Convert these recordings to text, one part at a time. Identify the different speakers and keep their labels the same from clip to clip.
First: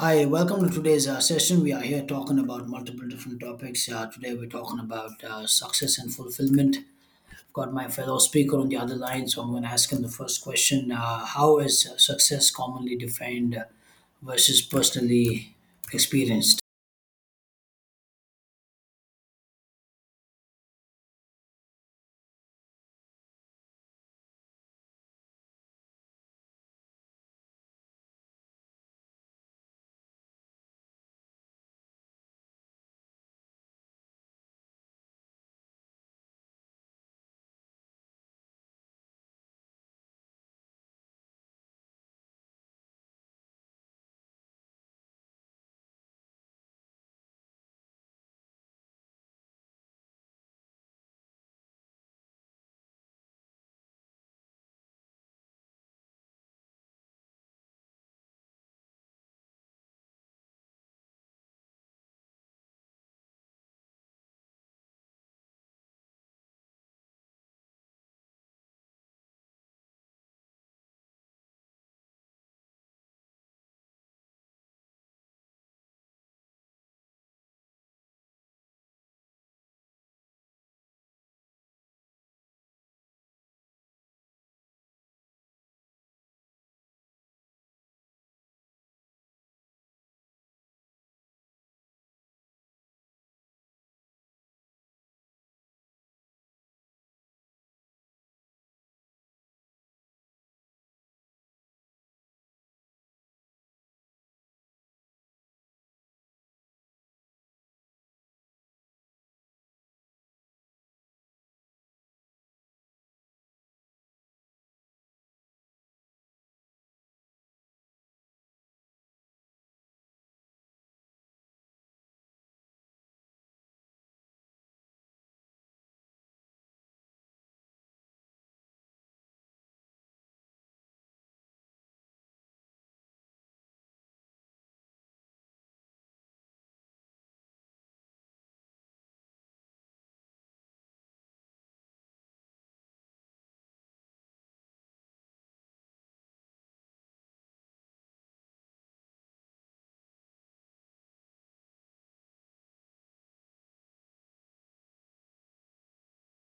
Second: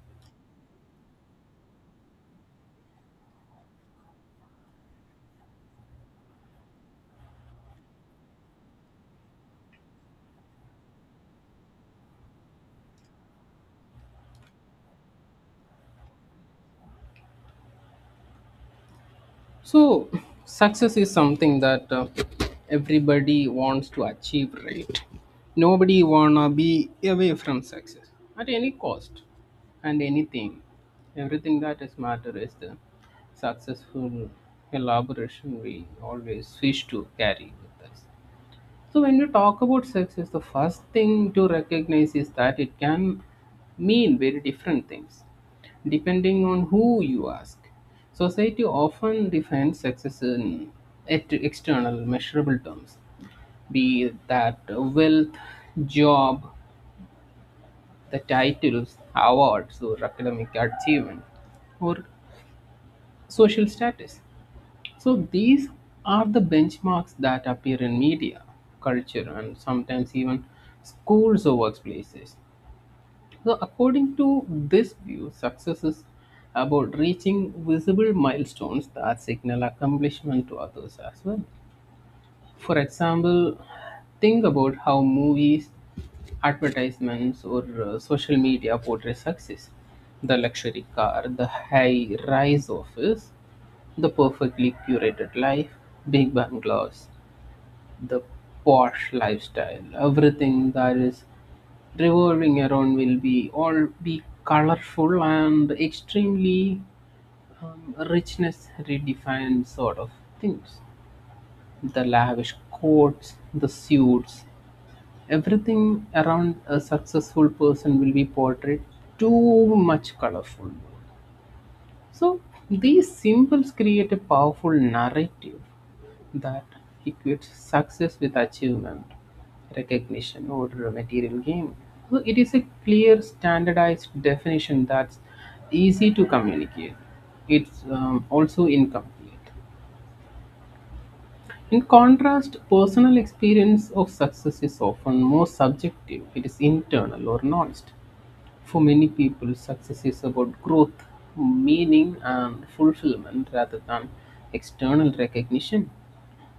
Speaker 1: Hi, welcome to today's session. We are here talking about multiple different topics. Today, we're talking about success and fulfillment. I've got my fellow speaker on the other line, so I'm going to ask him the first question. How is success commonly defined versus personally experienced?
Speaker 2: So, success is something that everybody wants to achieve, right? Nobody wanna be away from success at any cost and anything. Everything that is matter is the successful elaboration we always wish to carry with us. So, when we talk about success, the first thing to recognize is that it can mean very different things depending on who you ask. Society often defines success in external, measurable terms, be that wealth, job, the titles, awards, or academic achievement, or social status. So these are the benchmarks that appear in media, culture, and sometimes even schools or workplaces. So, according to this view, success is about reaching visible milestones that signal accomplishment to others as well. For example, think about how movies, advertisements, or social media portray success, the luxury car, the high rise office, the perfectly curated life, big bungalows, the posh lifestyle, everything that is revolving around will be all be colorful and extremely richness redefined sort of things, the lavish coats, the suits, everything around a successful person will be portrayed too much colorful. So these symbols create a powerful narrative that equates success with achievement, recognition, or a material gain. So it is a clear, standardized definition that's easy to communicate. It's also incomplete. In contrast, personal experience of success is often more subjective, it is internal or nuanced. For many people, success is about growth, meaning, and fulfillment rather than external recognition.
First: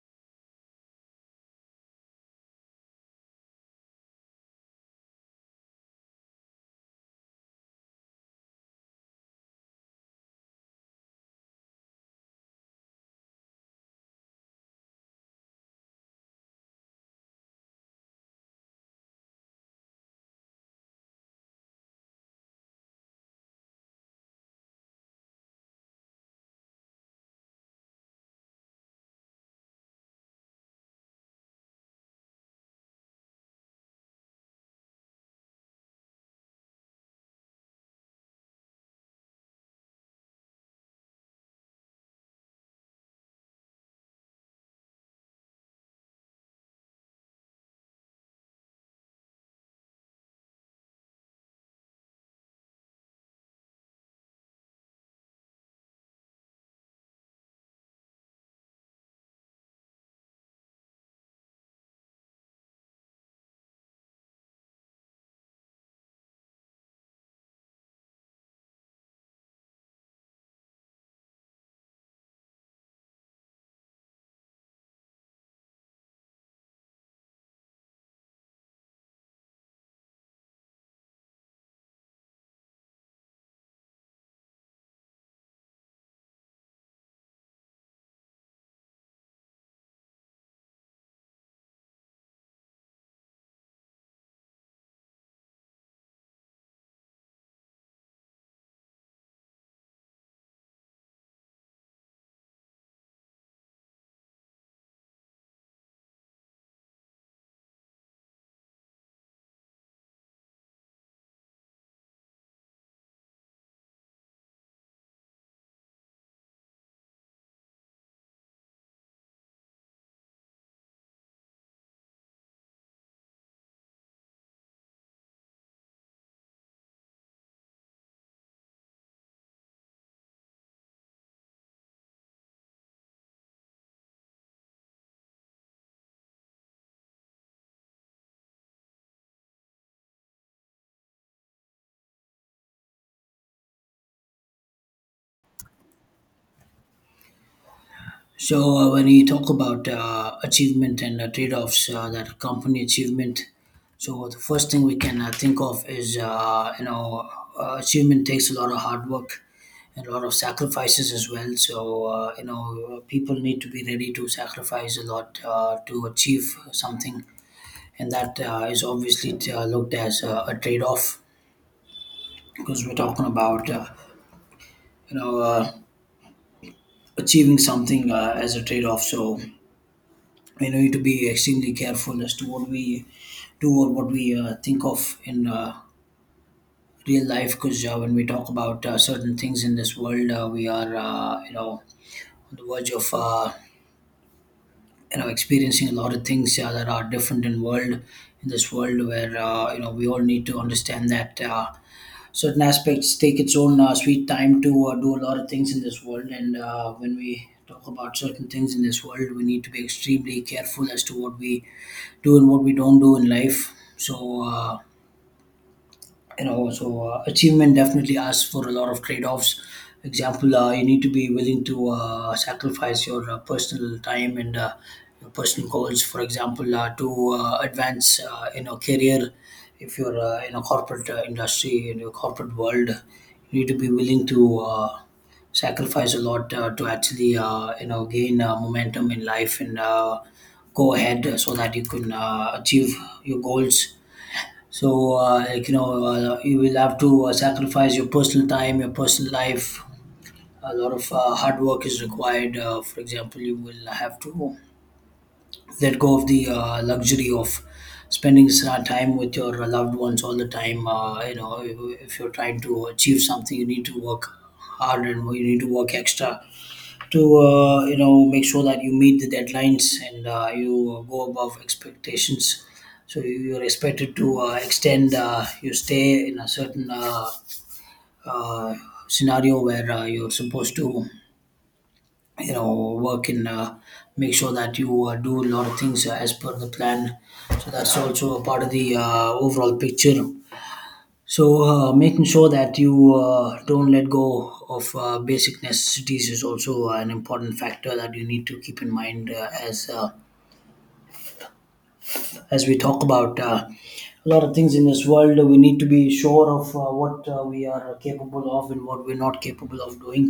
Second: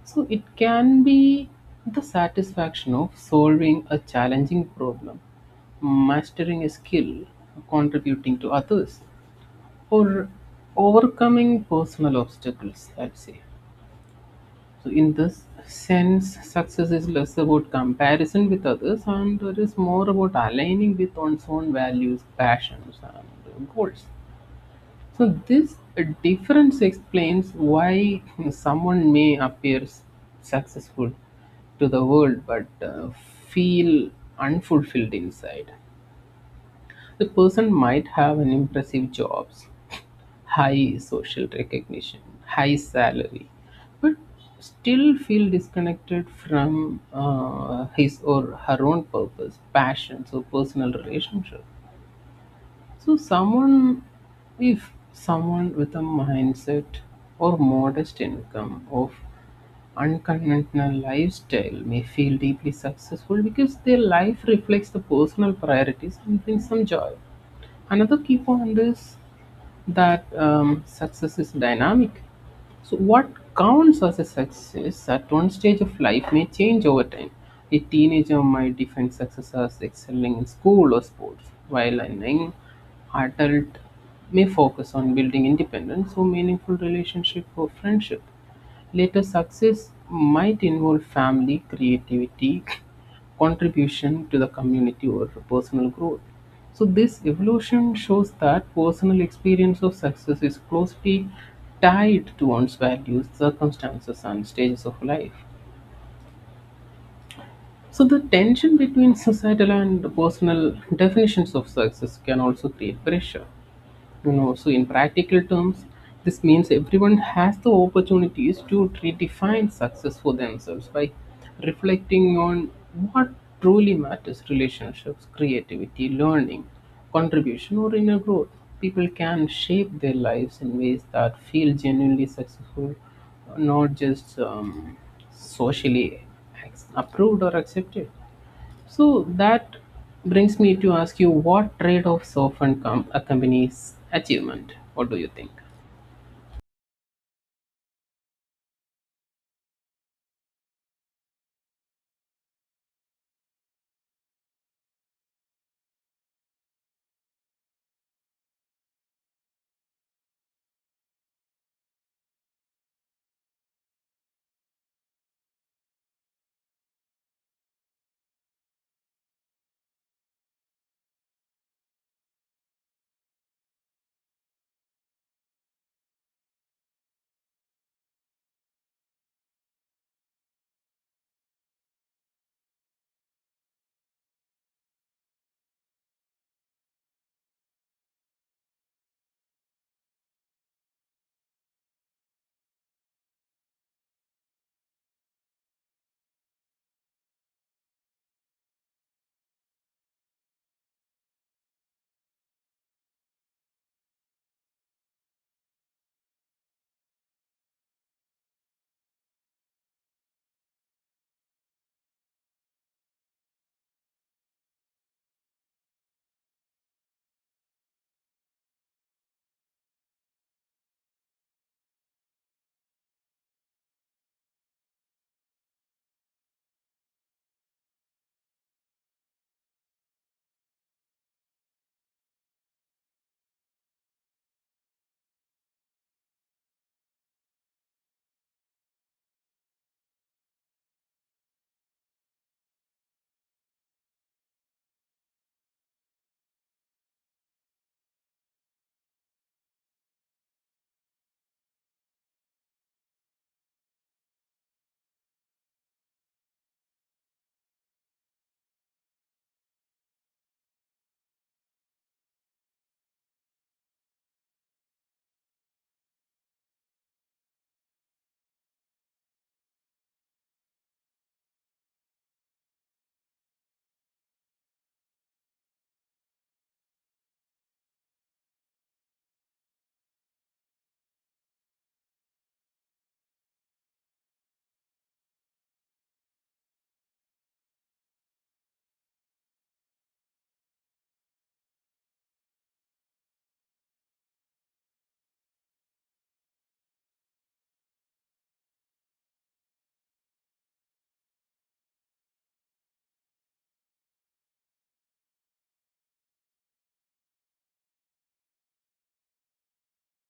Speaker 2: So it can be the satisfaction of solving a challenging problem, mastering a skill, contributing to others, or overcoming personal obstacles, I'd say. So, in this sense, success is less about comparison with others and it is more about aligning with one's own values, passions, and goals. So, this difference explains why someone may appear successful to the world but feel unfulfilled inside. The person might have an impressive jobs, high social recognition, high salary, but still feel disconnected from his or her own purpose, passions, or personal relationship. So, someone, if someone with a mindset or modest income of unconventional lifestyle may feel deeply successful because their life reflects the personal priorities and brings some joy. Another key point is that success is dynamic. So, what counts as a success at one stage of life may change over time. A teenager might define success as excelling in school or sports, while an young adult may focus on building independence or meaningful relationship or friendship. Later success might involve family, creativity, contribution to the community, or personal growth. So, this evolution shows that personal experience of success is closely tied to one's values, circumstances, and stages of life. So, the tension between societal and personal definitions of success can also create pressure. So in practical terms this means everyone has the opportunities to redefine success for themselves by reflecting on what truly matters: relationships, creativity, learning, contribution, or inner growth. People can shape their lives in ways that feel genuinely successful, not just socially approved or accepted. So that brings me to ask you, what trade offs often come accompanies achievement? What do you think?
Speaker 1: So when you talk about achievement and trade-offs that accompany achievement, so the first thing we can think of is achievement takes a lot of hard work and a lot of sacrifices as well. So you know, people need to be ready to sacrifice a lot to achieve something, and that is obviously looked as a trade-off, because we're talking about you know uh, achieving something as a trade-off. So we need to be extremely careful as to what we do or what we think of in real life, because when we talk about certain things in this world, we are you know, on the verge of you know, experiencing a lot of things that are different in world, in this world, where you know, we all need to understand that certain aspects take its own sweet time to do a lot of things in this world. And when we talk about certain things in this world, we need to be extremely careful as to what we do and what we don't do in life. So, achievement definitely asks for a lot of trade-offs. Example, you need to be willing to sacrifice your personal time and your personal goals, for example, to advance in a career. If you're in a corporate industry, in your corporate world, you need to be willing to sacrifice a lot to actually you know, gain momentum in life and go ahead so that you can achieve your goals. So like you know, you will have to sacrifice your personal time, your personal life. A lot of hard work is required. For example, you will have to let go of the luxury of spending time with your loved ones all the time. You know, if you're trying to achieve something, you need to work hard and you need to work extra to you know, make sure that you meet the deadlines and you go above expectations, so you're expected to extend your stay in a certain uh, scenario where you're supposed to, you know, work and make sure that you do a lot of things as per the plan. So that's also a part of the overall picture. So, making sure that you don't let go of basic necessities is also an important factor that you need to keep in mind, as we talk about a lot of things in this world. We need to be sure of what we are capable of and what we're not capable of doing.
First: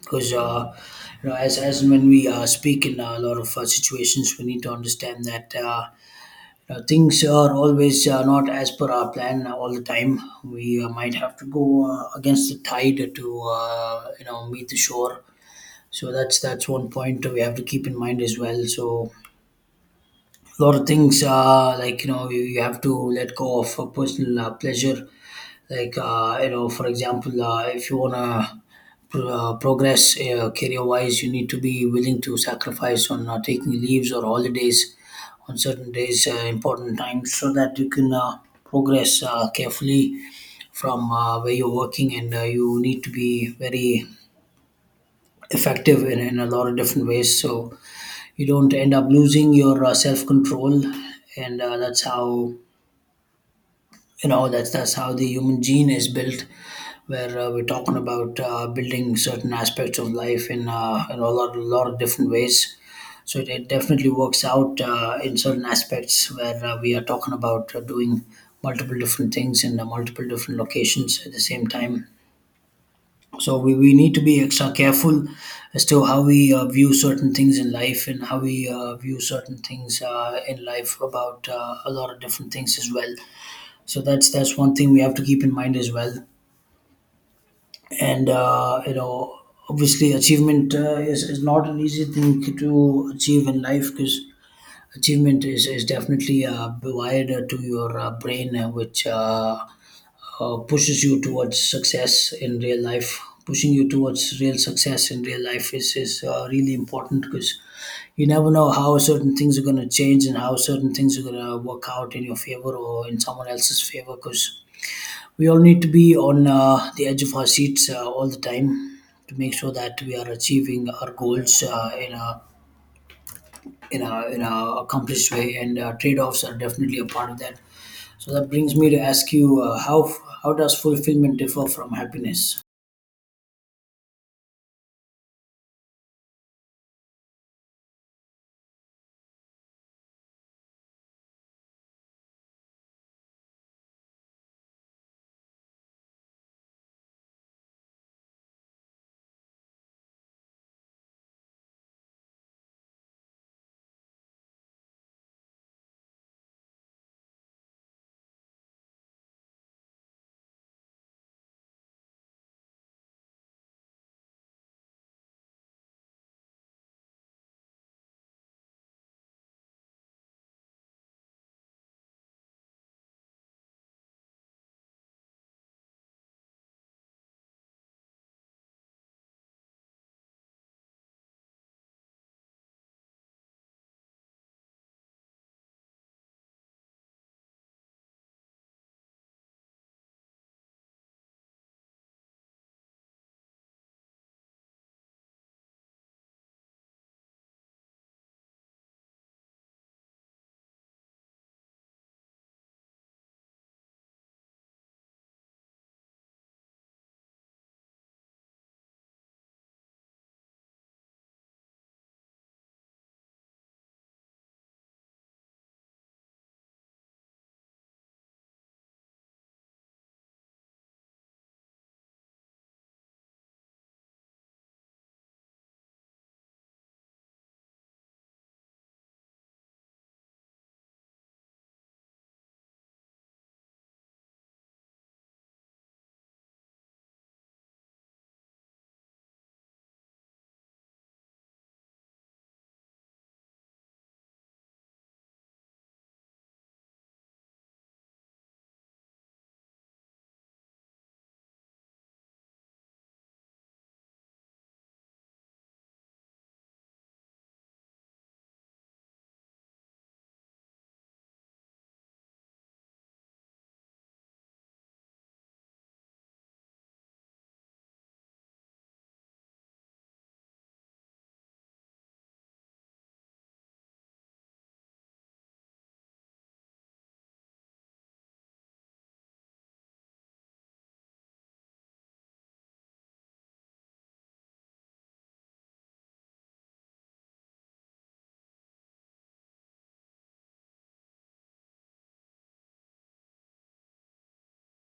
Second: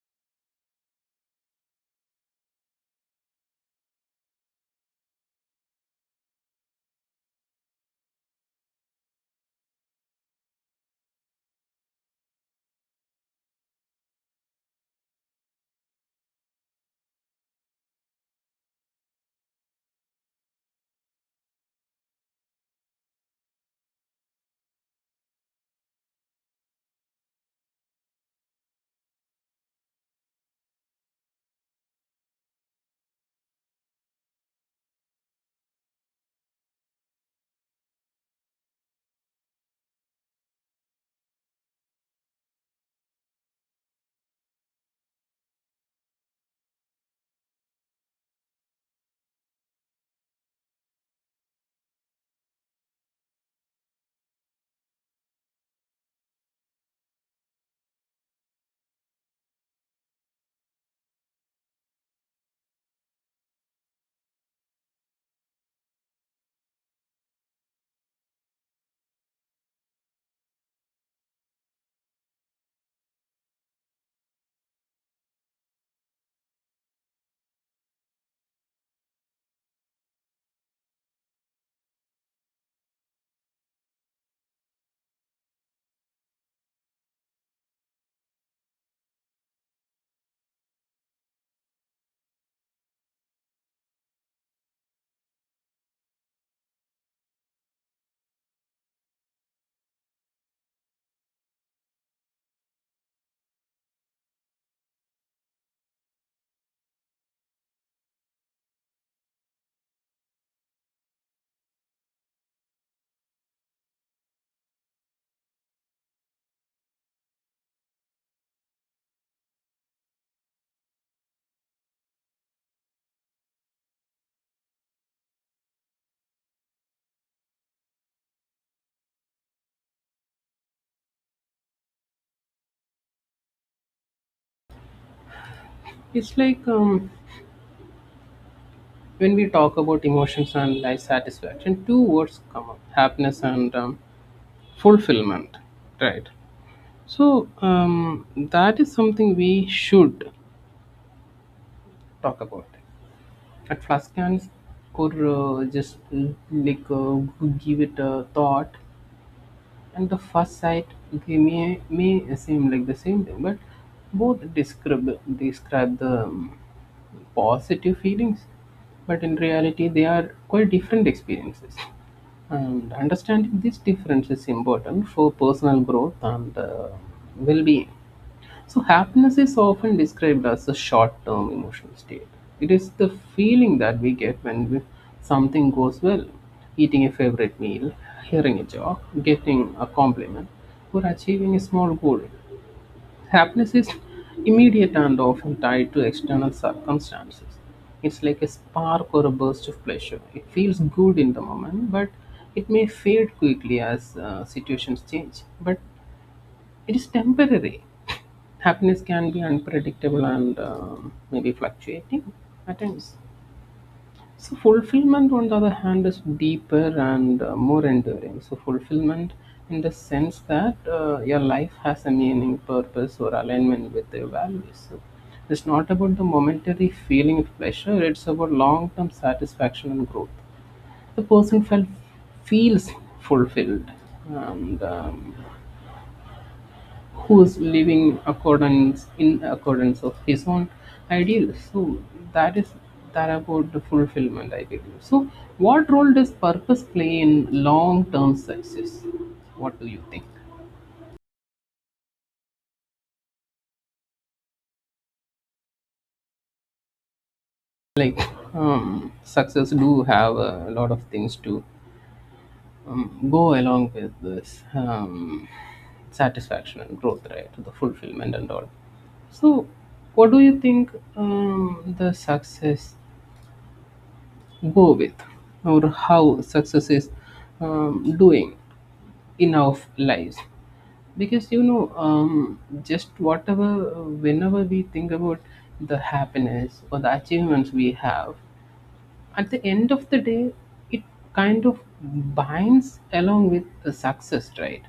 Speaker 1: Because you know, as and when we speak in a lot of situations, we need to understand that. Things are always not as per our plan all the time. We might have to go against the tide to you know, meet the shore. So that's one point we have to keep in mind as well. So a lot of things like you know, you have to let go of personal pleasure. Like you know, for example if you want to progress career wise you need to be willing to sacrifice on taking leaves or holidays on certain days, important times, so that you can progress carefully from where you're working, and you need to be very effective in a lot of different ways, so you don't end up losing your self-control. And that's how, you know, that's how the human gene is built, where we're talking about building certain aspects of life in a lot of different ways. So it definitely works out in certain aspects where we are talking about doing multiple different things in multiple different locations at the same time. So we need to be extra careful as to how we view certain things in life and how we view certain things in life about a lot of different things as well. So that's one thing we have to keep in mind as well. And you know, obviously achievement is not an easy thing to achieve in life, because achievement is definitely wired to your brain, which pushes you towards success in real life. Pushing you towards real success in real life is really important, because you never know how certain things are going to change and how certain things are going to work out in your favor or in someone else's favor, because we all need to be on the edge of our seats all the time to make sure that we are achieving our goals in a in a in a accomplished way, and trade-offs are definitely a part of that. So that brings me to ask you, how how does fulfillment differ from happiness?
Speaker 2: It's like when we talk about emotions and life satisfaction, two words come up, happiness and fulfillment, right? So that is something we should talk about. At first glance, or just like give it a thought, and the first sight they may seem like the same thing, but both describe the positive feelings, but in reality they are quite different experiences, and understanding this difference is important for personal growth and well being. So, happiness is often described as a short term emotional state. It is the feeling that we get when we, something goes well, eating a favorite meal, hearing a joke, getting a compliment, or achieving a small goal. Happiness is immediate and often tied to external circumstances. It's like a spark or a burst of pleasure. It feels good in the moment, but it may fade quickly as situations change. But it is temporary. Happiness can be unpredictable and maybe fluctuating at times. So fulfillment, on the other hand, is deeper and more enduring. So fulfillment, in the sense that your life has a meaning, purpose, or alignment with your values. So it's not about the momentary feeling of pleasure; it's about long-term satisfaction and growth. The person felt feels fulfilled, and who is living in accordance of his own ideal. So that is that about the fulfillment, I believe. So what role does purpose play in long term success? What do you think? Like success do have a lot of things to go along with this satisfaction and growth, right? The fulfillment and all. So what do you think, the success go with, or how success is doing in our lives? Because you know just whatever whenever we think about the happiness or the achievements we have at the end of the day, it kind of binds along with the success, right?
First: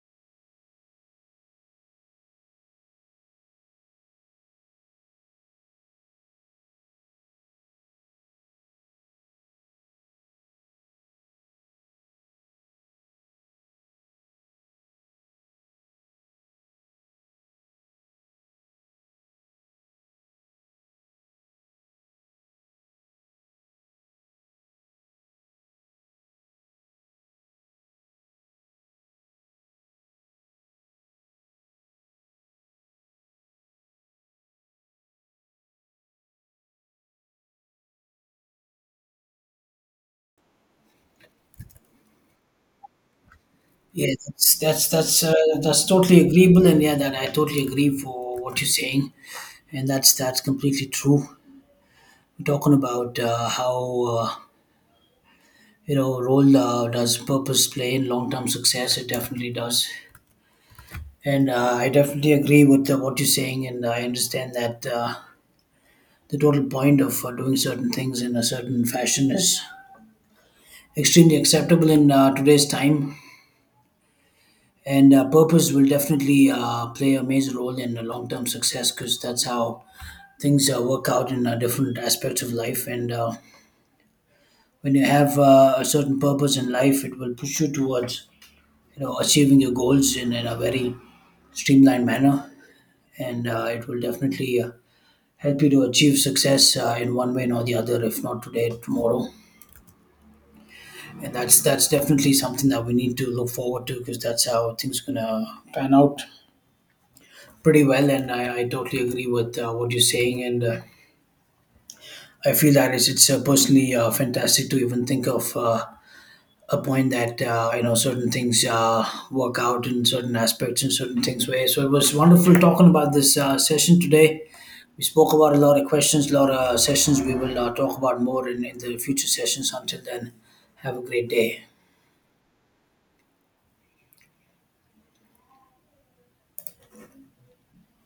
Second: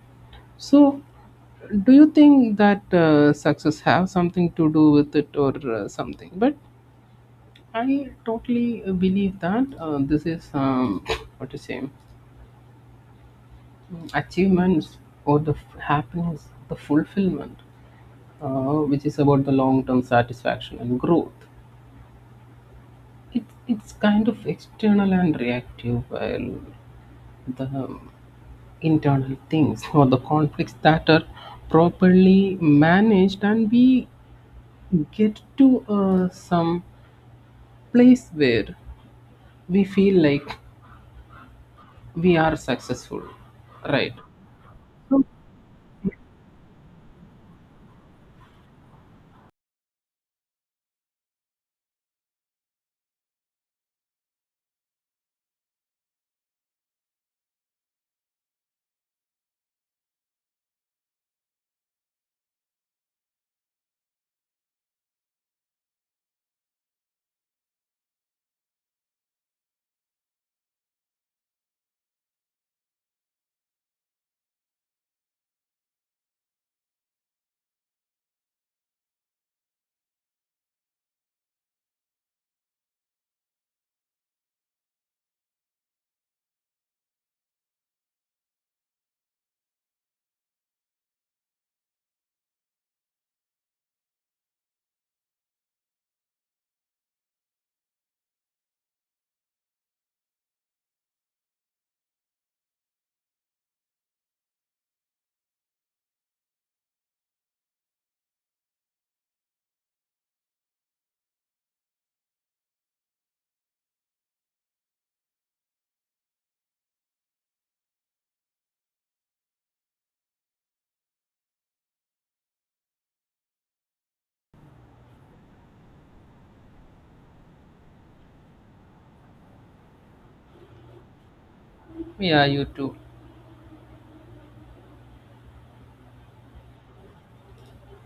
Speaker 2: So do you think that success have something to do with it or something, but I totally believe that this is what to say mm, achievements or the happiness, the fulfillment, which is about the long term satisfaction and growth. It's kind of external and reactive, while the internal things or the conflicts that are properly managed, and we get to some place where we feel like we are successful,
Speaker 1: Yeah,
Speaker 2: right?
Speaker 1: that's totally agreeable, and yeah, that I totally agree for what you're saying, and that's completely true. We're talking about how uh, you know, role does purpose play in long-term success. It definitely does. And I definitely agree with what you're saying, and I understand that the total point of doing certain things in a certain fashion is extremely acceptable in today's time. And purpose will definitely play a major role in the long term success, because that's how things work out in different aspects of life. And when you have a certain purpose in life, it will push you towards, you know, achieving your goals in a very streamlined manner, and it will definitely help you to achieve success in one way or the other, if not today, tomorrow. And that's definitely something that we need to look forward to, because that's how things gonna pan out pretty well. And I totally agree with what you're saying, and I feel that it's personally fantastic to even think of a point that you know, certain things work out in certain aspects and certain things way. So it was wonderful talking about this session today. We spoke about a lot of questions, a lot of sessions. We will talk about more in the future sessions. Until then, have a great day.
Speaker 2: Yeah, you too.